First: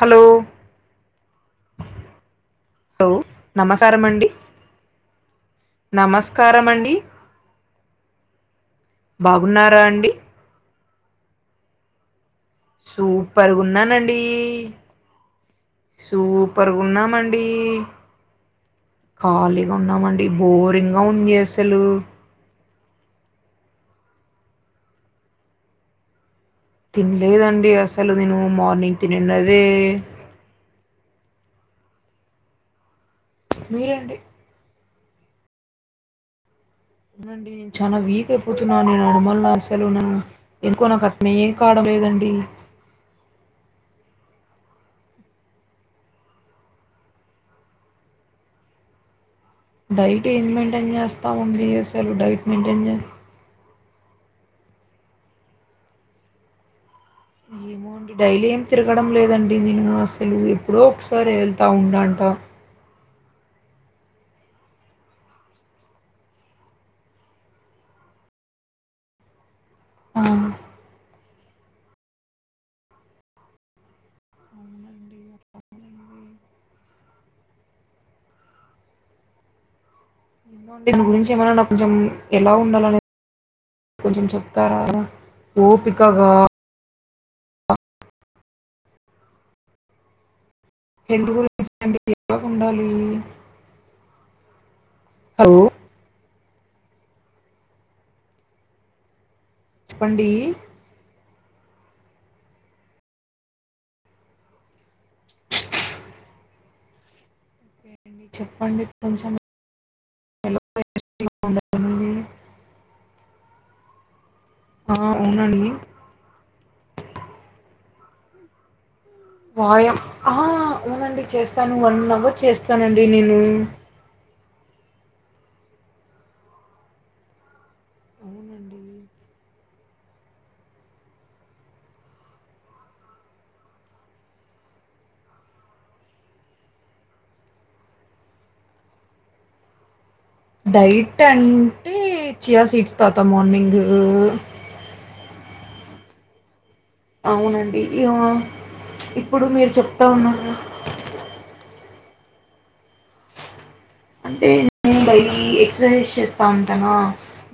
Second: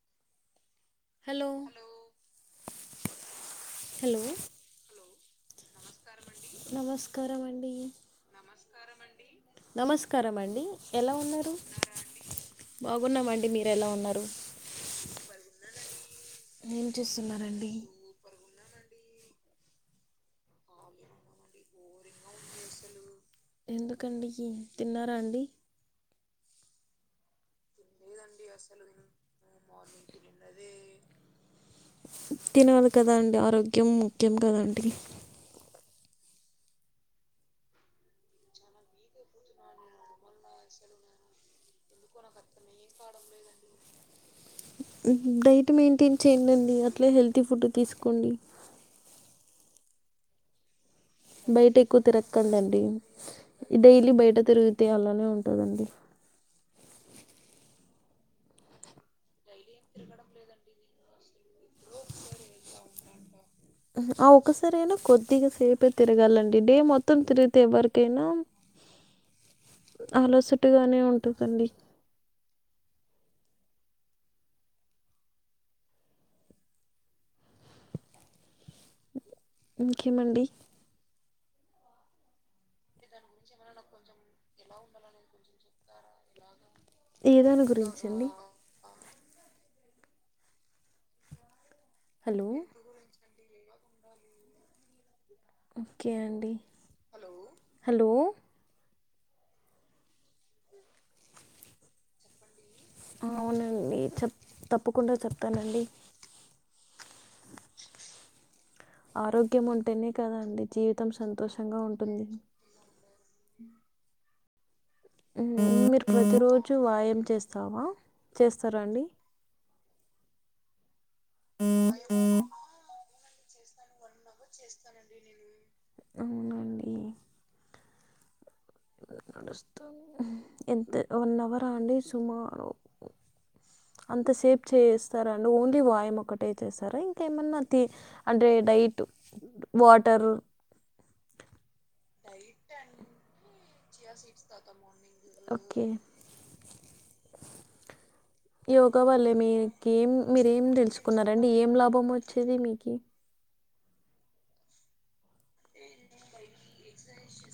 Hello hello hello నమసారం hello అండి నమస్కారం అండి నమస్కారం అండి బాగున్నారా అండి నమస్కారం అండి ఎలా ఉన్నారు బాగున్నామండి సూపర్ మీరు ఎలా గున్నానండి ఉన్నారు ఏం సూపర్గున్నామండి చేస్తున్నారండి ఖాళీగా ఉన్నామండి బోరింగ్ గా ఉంది అసలు ఎందుకండి తిన్నారా అండి తినలేదండి అసలు నేను మార్నింగ్ తినిండేదే తినాలి కదండి ఆరోగ్యం మీరండి ముఖ్యం కదండి అవునండి నేను చాలా వీక్ అయిపోతున్నాను [inaudible] అసలు ఉన్నాను ఎక్కువ నాకు ఏ [inaudible] లేదండి తొంభై మంది విలిచిన డైట్ మెయింటైన్ చేయండి అట్లే హెల్తీ ఫుడ్ తీసుకోండి డైట్ ఏం మెయింటైన్ జేస్తాముడి బయట ఎక్కువ అసలు డైట్ మెయింటైన్ తిరక్కండి చే డైలీ బయట తిరిగితే అలానే ఉంటందండి ఏమో అండి డైలీ ఏం తిరగడం లేదండి నేను అసలు ఎప్పుడో ఒక్ ఒక్కసారి వెళ్తూ ఉండంట ఊహూ ఆ ఒక్కసారయినా కొద్దిగా సేపే తిరగాలండి డే మొత్తం తిరిగితే ఎవరికైనా ఆ అలసటుగానే ఉంటుందండి అవునండి ఆ ఇంకేమండి ఏమరన్నా కొంచెం ఎలా ఉండాలనేది కొంచెం చెప్తారా రా ఓపికగా ఏదాని గురించండి హెల్త్ గురించి అంటే హలో ఎలాగుండాలి ఓకే అండి హలో చెప్పండీ ఆ అవునండి చెప్ తప్పకుండా చెప్తానండి ఏండి చెప్పండి కొంచెం ఆరోగ్యం ఉంటేనే కదా ఎలా అండి జీవితం సంతోషంగా ఉండాలి ఉంటుంది అ ఆ ఉమ్ అవునండి మీరు ప్రతిరోజు వాయం చేస్తావా చేస్తారండి వాయం ఆ అవునండి చేస్తాను వన్ అవర్ చేస్తానండి నేను ఉమ్మ్ చేస్తానండి నేను అవున అండి అవునండి నడుస్తా ఎంత వన్ అవరా అండి సుమారు టాక్ అంతసేపు చేస్తారా అండి ఓన్లీ వాయం ఒకటే చేస్తారా ఇంకేమన్నా తీ అంటే డైట్ వాటరు డైట్ అంటే చీయ్య సీట్స్ తాగ్త మార్నింగు ఓకే అవునండి ఇగ ఈ యోగా వల్లే ఇప్పుడు మీరు చెప్తా మీరీకేం ఉన్నారు మీరేం తెలుసుకున్నారండి ఏం లాభం హోమ్ వచ్చేది మీకి అంటే నేను డైలీ ఎక్సర్సైజ్ చేస్తా ఉంటానా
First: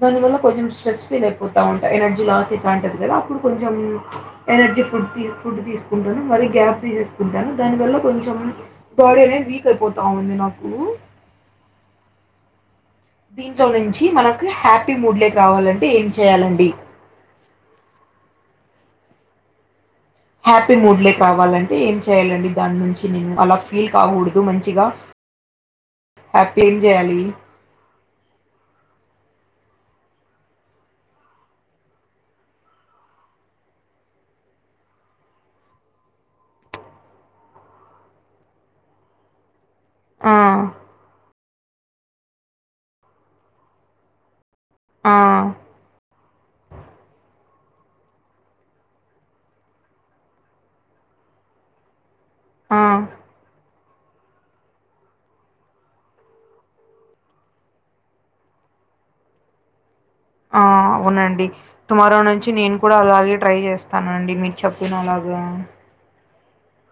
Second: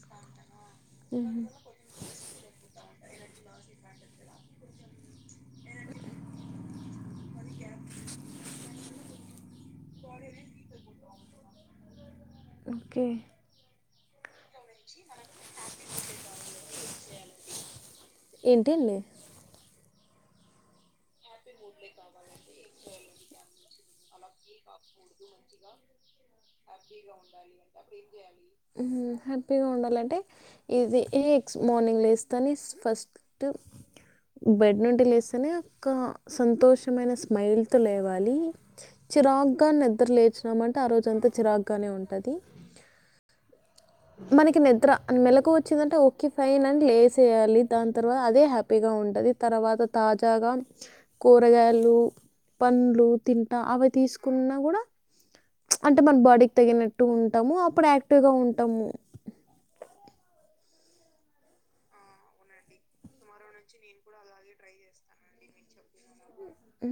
దానివల్ల కొంచెం స్ట్రెస్ ఫీల్ అయిపోతా ఉంట ఎనర్జీ లాస్ అయితాటది లేదా అప్పుడు కొంచెం ఎనర్జీ ఫుడ్ తీసుకుంటూ తీసుకుంటాను మరి గ్యాప్ తీసేసుకుంటాను దాని వల్ల కొంచెం బాడీ అనేది వీక్ అయిపోతా ఉంది నాకు ఓకే దీంట్లో నీచ్ చీ మనక్ హ్యాపీ మూడ్లే కి రావాలంటే ఏం చేయాలండి ఏంటిల్ లేదు హ్యాపీ మూడ్లే కావాలంటే ఏం చేయాలండి దాని నుంచి నేను అలా ఫీల్ కాగుడదు దు మంచిగా హ్యాపీ గా ఏం చేయాలి ఏమో ఉమ్ ఉమ్ హ్యాపీగా ఉండాలంటే ఇది ఎక్స్ మార్నింగ్ లేస్తానే ఫస్ట్ బెడ్ నుంటి లేస్తేనే ఒక సంతోషమైన స్మైల్ తో లేవాలి చిరాక్ గా నిద్ర ఆ లేచినామంటే ఆ రోజంతా చిరాగ్ గానే ఉంటుంది మనకి నిద్ర ఆ మెళలకు వచ్చిందంటే ఓకే ఫైన్ అని లేసేయాలి దాని తర్వాత అదే హ్యాపీగా ఉంటది తర్వాత తాజాగా కూరగాయలు ఆ పండ్లు తింటా అవే తీసుకున్నా కూడా అంటే మన బాడీకి తగినట్టు ఉంటాము అప్పుడు యాక్టివ్ గా ఉం టము ఆ అవునండి టుమారో నుంచి నేను కూడా అలాగే ట్రై చేస్తానండి మీరు చెప్పిన అలాగా ఉ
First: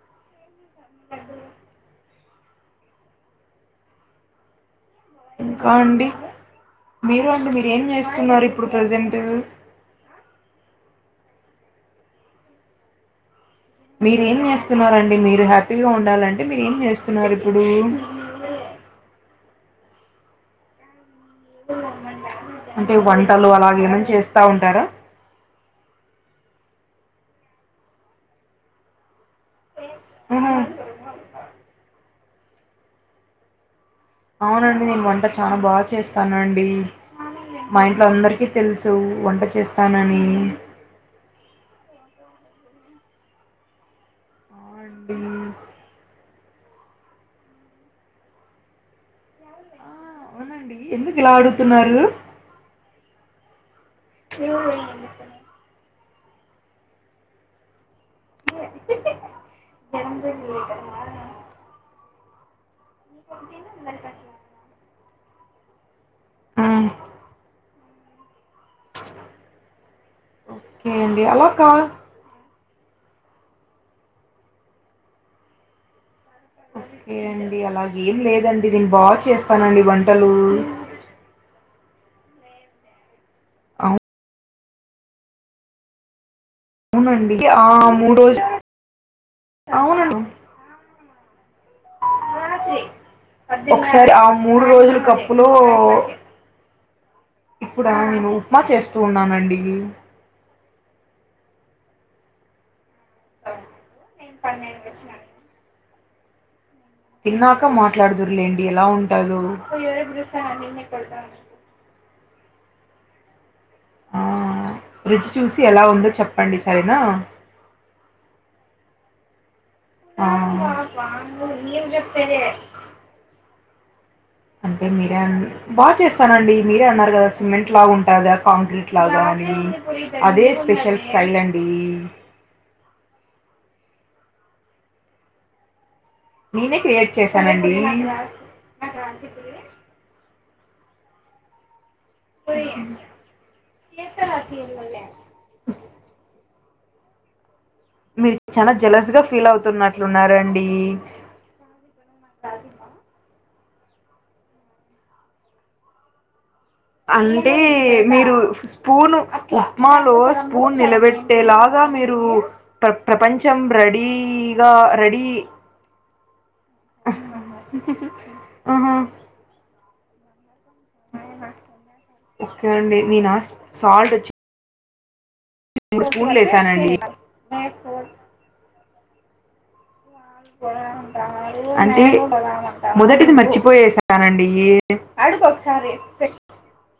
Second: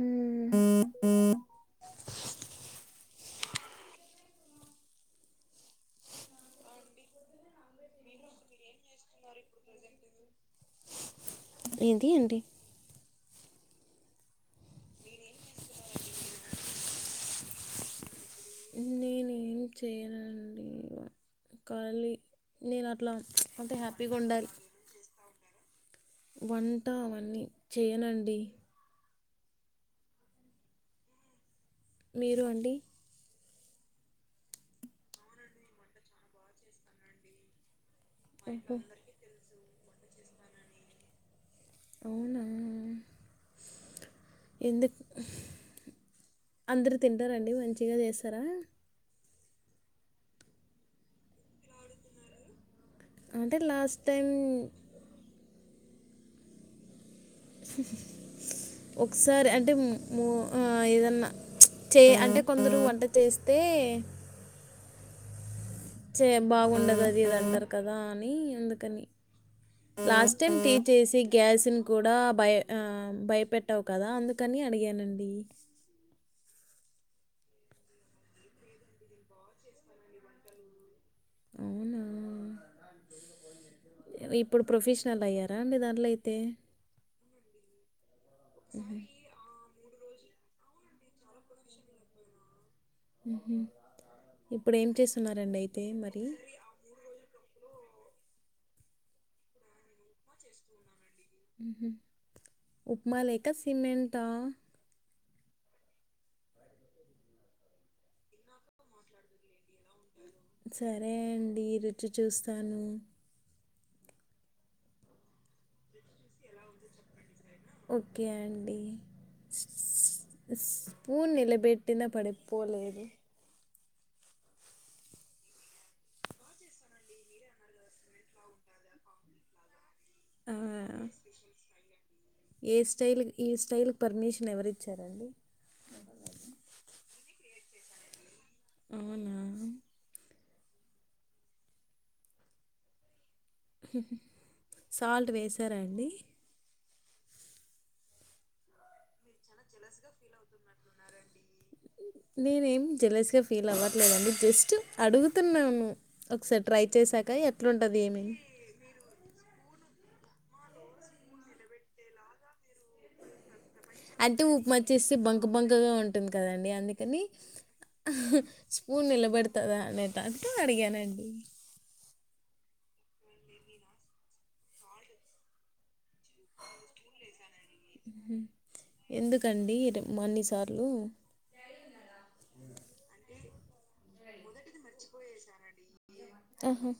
ఇంకా అండి మీరు అండి మీరు ఏం చేస్తున్నారు ఇప్పుడు ప్రజెంట్ ఏంది అండి మీరేం చేస్తున్నరండి మీరు హ్యాపీగా ఉండాలంటే మీరు ఏం చేస్తున్నారు ఇప్పుడు నేను ఏం చేయనండి కాళీ అంటే వంటలు అలాగేమన్నా చేస్తా ఉంటారా వంట అవన్నీ చేయనండి అ హ మీరు అండి అవునండి నేను వంట చాలా బాగా చేస్తానండి మా ఇంట్లో అందరికీ తెలుసు వంట చేస్తానని అవునా ఆ ఎందుకు అండి అందరూ తింటారండి మంచిగా చేస్తారా ఆ అవునండి ఎందుకు ఇలా అడుగుతున్నారు అంటే లాస్ట్ టైం మీ రూమ్ పోయింది అని చెప్పన ఒకసారి అంటే ము ఆ ఏదన్నా చే అంటే కొందరు వంట చేస్తే చే మ్మ్. బాగుండదు అది ఇది అంటారు కదా అని అందుకని లాస్ట్ టైం టీ ఓకే చేసి అండి అలా కా గ్యాస్ని కూడా బయ భయపెట్టావు కదా అందుకని అడిగానండి ఓకే అండి అలాగ ఏం లేదండి దీని బాగా చేస్తానండి వంటలు అవునా ఇప్పుడు ప్రొఫెషనల్ అయ్యారా అండి దాంట్లో అయితే మండి ఆ మూడు రోజు ఆ అవునను రాత్రి హుహు. ఒకసారి ఆ మూడు ఇప్పుడేం రోజుల కప్పులో చేస్తున్నారండి అయితే మరి? ఇప్పుడ నేను ఉప్మా చేస్తూ ఉన్నానండి ఉప్మా లేక సిమె ఏ పన్నెండు వచ్చ తిన్నాక మాట్లాడుదురులేండి ఎలా ఉంటదొ సరే అండి రుచి చూస్తాను ఆ రుచి చూసి ఎలా ఉందో చెప్పండి సరేనా ఓకే అండి ఆ స్పూన్ నిలబెట్టిన పడిపోలేదు అంటే మీరే అన్ బా చేస్తానండి, మీరే అన్నారు గదా, సిమెంట్ లాగా ఉంటుదా, కాంక్రీట్ లాగా. అదే ఆ, స్పెషల్ స్టైల్ అండీ. ఏ స్టైల్ ఈ స్టైల్కి పర్మిషన్ ఎవరిచ్చారండి. నేనే క్రియేట్ చేశానండీ. అవునా పొయ్యన్న. హు హు సాల్ట్ వేసారాండీ. మీరు చాలా జలస్ గ. ఫీల్ అవుతున్నట్లున్నారండీ. నేనేం జెలస్గా ఫీల్ అవ్వట్లేదండి జస్ట్ అడుగుతున్నాను ఓ. అంటే మీరు స్పూను. మాలో స్పూన్ నిలబెట్టేలాగా మీరు ప్ర ప్రపంచం. అంటే రడీగా ఉప్మా చేస్తే రడీ. బంక బంకగా ఉంటుంది కదండి అందుకని ఆహా స్పూన్ నిలబడుతదా అనే ట. అట్ట అడిగానండి. ఓకే అండి నేనా సాల్ట్ ఓచ్చి. మూడు స్పూన్లు ఏసానండి. మ్మ్. ఎందుకండి రే మన్నిసార్లు. అంటే మొదటిది మర్చిపోయేసానండి. ఏ అడుగు ఒకసారే ఫెష్. ఆహా.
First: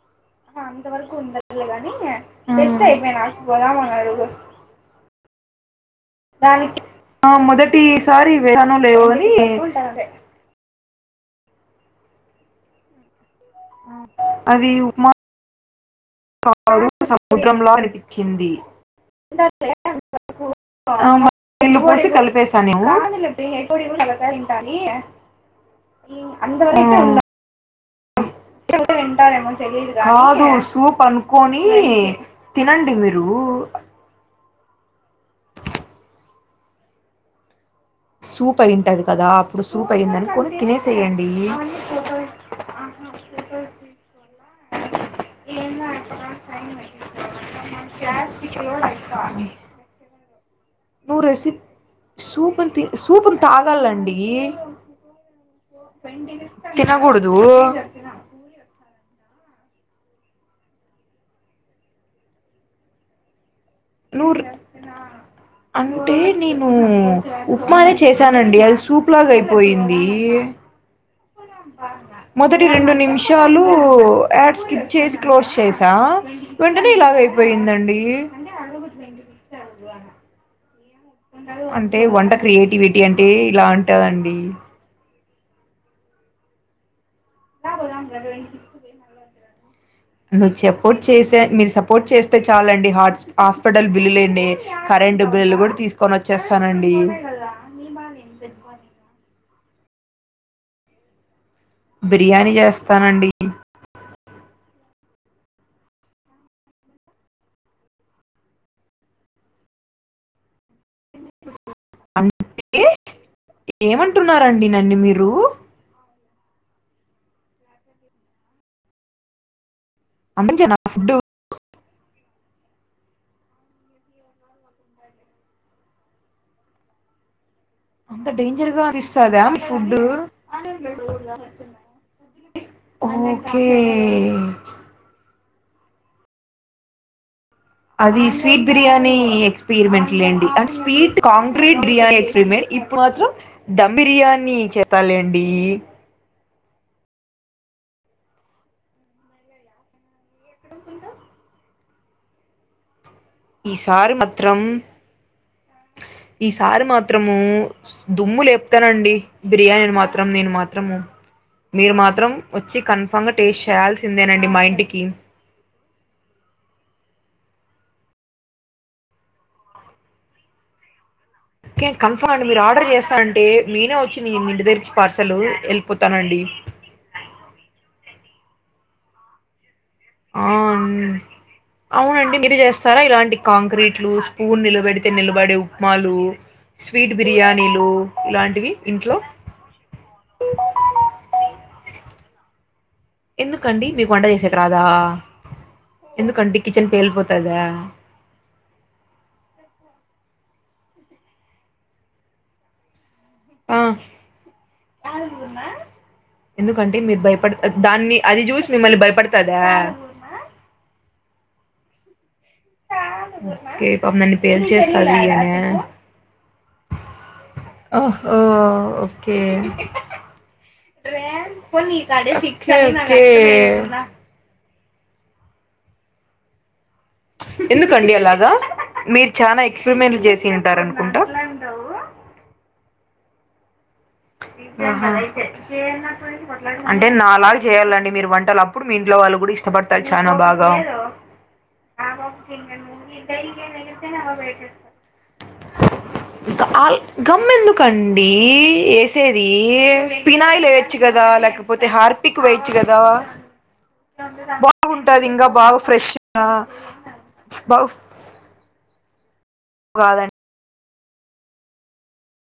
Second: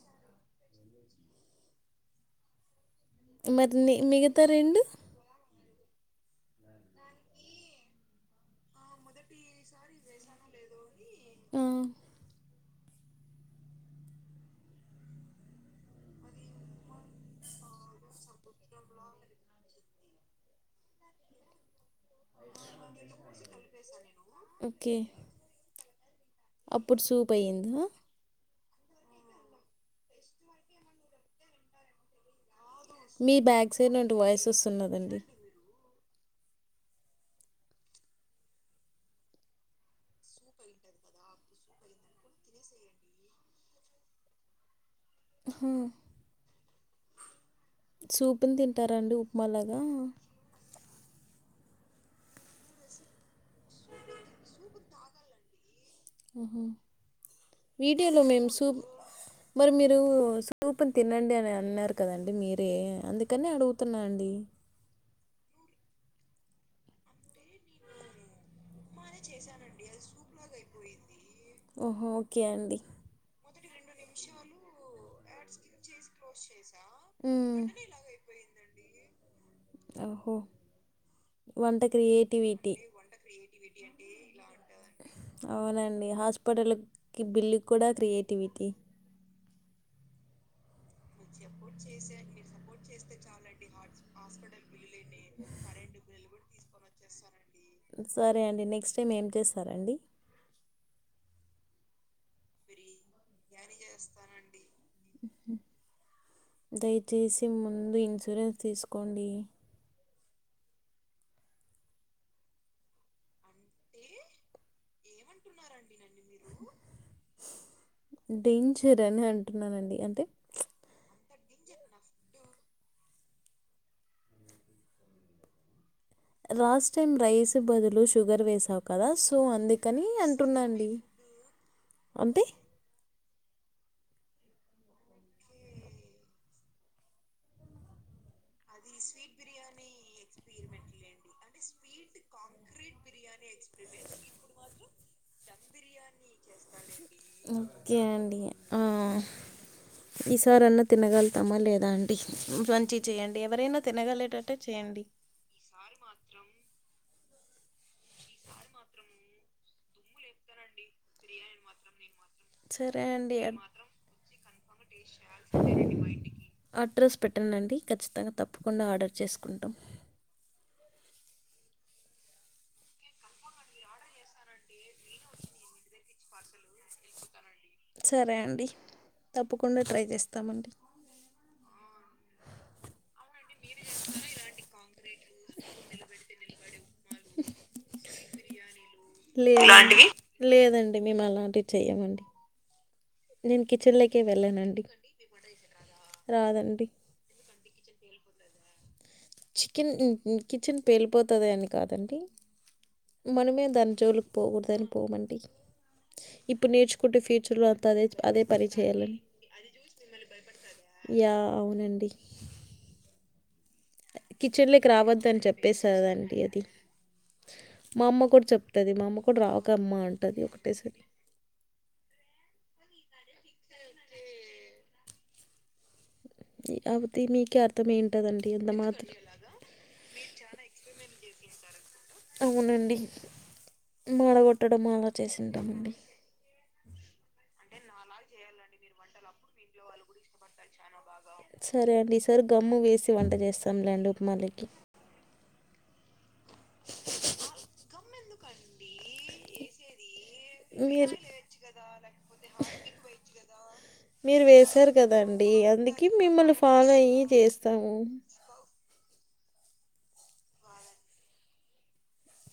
అంత వరకు ఉండలే గాని ఏ టెస్ట్ అయిపోయి. మరి ని- మిగతా రెండు డవుట్ ఆ మొదటిసారి వేసానో లేదో అనీ. ఉమ్. అది ఉక్మ. క సముద్రంలా అనిపించింది. నీళ్ళు పోసి కలిపేసాను. రంటాలియే ఓకే ఇమ్ అందారికి అప్పుడు ఉన్న. సూప్ అయ్యిందా కాదు సూప్ అనుకోనీ. తినండి మీరూ ఊ. చూస్తున్నాదండి. సూప్ అయియున్టది కదా అప్పుడు సూప్ అయ్యిందనుకని తినేసేయండి. హు ఊ. తింటారండి ఉప్మాలాగా నువ్వు రెసి. సూపుని తి సూపుని తాగాలండి. ఆహా. తినగూడదూ. వీడియోలో మేము సూప్ మరి మీరూ సూపుని తినండి అని అన్నారు కదండి మీరే అందుకని అడు. నూర్. అంటే నేను ఉప్మానే చేశానండి అస్స్. తూప్ లాగా అయిపోయింది. ఓహో ఓకే మొదటి అండి రెండు నిమిషాలూ యాడ్ స్కిప్ చేసి. క్లోస్ సేసా వెంటనే మ్మ్. ఇలాగైపోయిందండి. ఆహు. అంటే వంట క్రియేటివిటీ అంటే ఇలా అంటాదండీ. అవునండి హాస్పిటల్కీ బిల్లు కూడా క్రియేటివిటీ. నువ్వు చెప్. పోర్ట్ చేసే మిరు సపోర్ట్ చేస్తె చాలండి హాట్స్ ఆస్పటల్ బిల్లులేండీ కరెంటు బిలులు గూడ తీ తీస్కొనొచ్చేస్తానండీ సరే అండి నెక్స్ట్ టైం ఏం చేస్తారండి బిర్యాని యేస్తానండి [inaudible] దయచేసి ముందు ఇన్సూరెన్స్ తీసుకోండీ అంటే ఏమంటున్నారండి నన్ను మిరూ డేంజరని అంటున్నానండి అంటే [unintelligible] ఫుడ్డు రాస్ టైమ్ రైస్ బదు లు అంత షుగర్ డేంజర్ వేసావ్ గా కదా సో అనిపిస్తదా మీ ఫుడ్ అందుకనీ అంటున్నా అండీ అంటె [unintelligible] అదీ స్వీట్ బిర్యానీ ఎక్స్పీరిమెంట్ లేండి అంట్ స్వీట్ కాంక్రీట్ బిర్యానీ ఎక్స్పీరిమెంట్ ఇప్పుడు మాత్రం ధమ్ బిర్యానీ చేస్తలేండీ ఓకే అండీ ఆ ఈసారన్న తినగలుతామా లేదా అండి [unintelligible] చేయండి ఎవరైనా ఈసారి తినగలేటట్టే మాత్రం చేయండి త్రమూ దుమ్ములేప్తనండి బిర్యానీని మాత్రం నేను మాత్రము మీరు మాత్రం ఒచ్చి సరే కన్ఫామ్గ టేస్ట్ చేయాల్సిందేనం డి మా ఇంటికీ చ అడ్రస్ పెట్టండండి ఖచ్చితంగ తప్పకుండా ఆర్డర్ చేసుకుంటం ఒకే కన్ఫామ్ అండి మీరు ఆర్డర్ జేస్తా అంటే మేనే ఒచ్చి మీ ఇంటి దగ్గరిచ్చి పార్సలూ ఎల్పొతానండీ సరే అండి తప్పు ఆ అవునండి మిరు జేస్తారా ఇలాం కాంక్రీట్లూ స్పూన్ నిలబెడితె నిలబడే ఉప్మాలూ స్వీట్ బిర్యానీలూ ఇలాంటివి ఇంట్లో లేదండి లేదండి మేమలాంటివి చెయ్యమండి నేను ఎందుకండి మీకు కిచెన్లోకే వంట చేసేక్ రాదా వెళ్ళానండి ఎందుకండి రాదండి కిచెన్ పేలిపొతదా చికెన్ కిచెన్ పేలిపోతదని కాదండీ మనమే ఆ దాన్ జోలుకి పోగుడ్దని పోమండి ఇప్పుడు ఎందుకంటే నేర్చుకుంటే మీరు భయపడు ఫ్యూచర్‌లో అ అంతా అదే దాన్ని అది అదే జూసి మిమ్మల్ని భయపడుతదా యా అవునండి కే పాపం దాన్ని కిచెన్‌లోకి పేల్చేస్తాదీ రావద్దని అనా చెప్పేస్తదండి అది. మా అమ్మ ఒహో కూడా చెప్తది. మా అమ్మ ఒకే కూడా రాకమ్మా అంటది ఒకటేసారి. ఒకే ఒకే ఇ అవది మీకే ఎందుకండి అర్థమయున్టాదండీ అలాగా అంద మాత్ర మీరు చాలా ఎక్స్పెరిమెంట్లు చేసి ఉంటారనుకుంటా అవునండి మాడగొట్టడం ఆహా అలా చేసింటామండి. అంటే నాలాగ జెయ్యాల్లండి మీరు వంటలప్పుడు మీ ఇంట్లో వాళ్ళు గుడిష్టపడతరు చానా బాగా సరే అండి. ఈసారి గమ్ము వేసి వంట చేస్తాంలెండి ఉప్మాలోకి. [unintelligible] గమ్మెందుకండీ ఏసేదీ పినాయిల్ వేయొచ్చు మీరు గదా లేకపోతే హార్పిక్ వేయొచ్చు గదా మీరు వేసారు కదండి అందుకే ఫ్రెష్గా మిమ్మల్ని ఫాలో అయ్యి చేస్తాము హౌ గాదన్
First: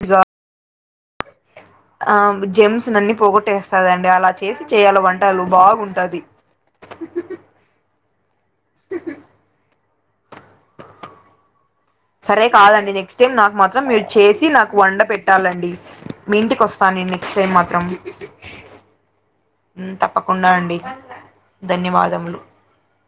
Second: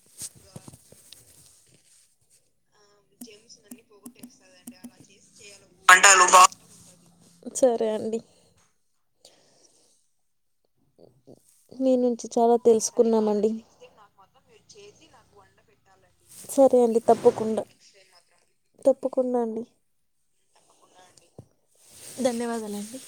ఇగ ఆ జెమ్స్ నన్ని పోగొట్టేస్తాదండి అలా చేసి చెయ్యాల వంటలు బాగుంటాది సరే అండి మీ నుంచి సరే చాలా కాదండి నెక్స్ట్ టైం తెలుసుకున్నామండి నాకు మాత్రం మీరు చేసి నాకు వండ పెట్టాలండి మీ ఇంటికొ సరే నెక్స్ట్ టైం మాత్రం తప్పుకున్నాండి ప్పకుండా అండి ధన్యవాదములు ధన్యవాదాలండి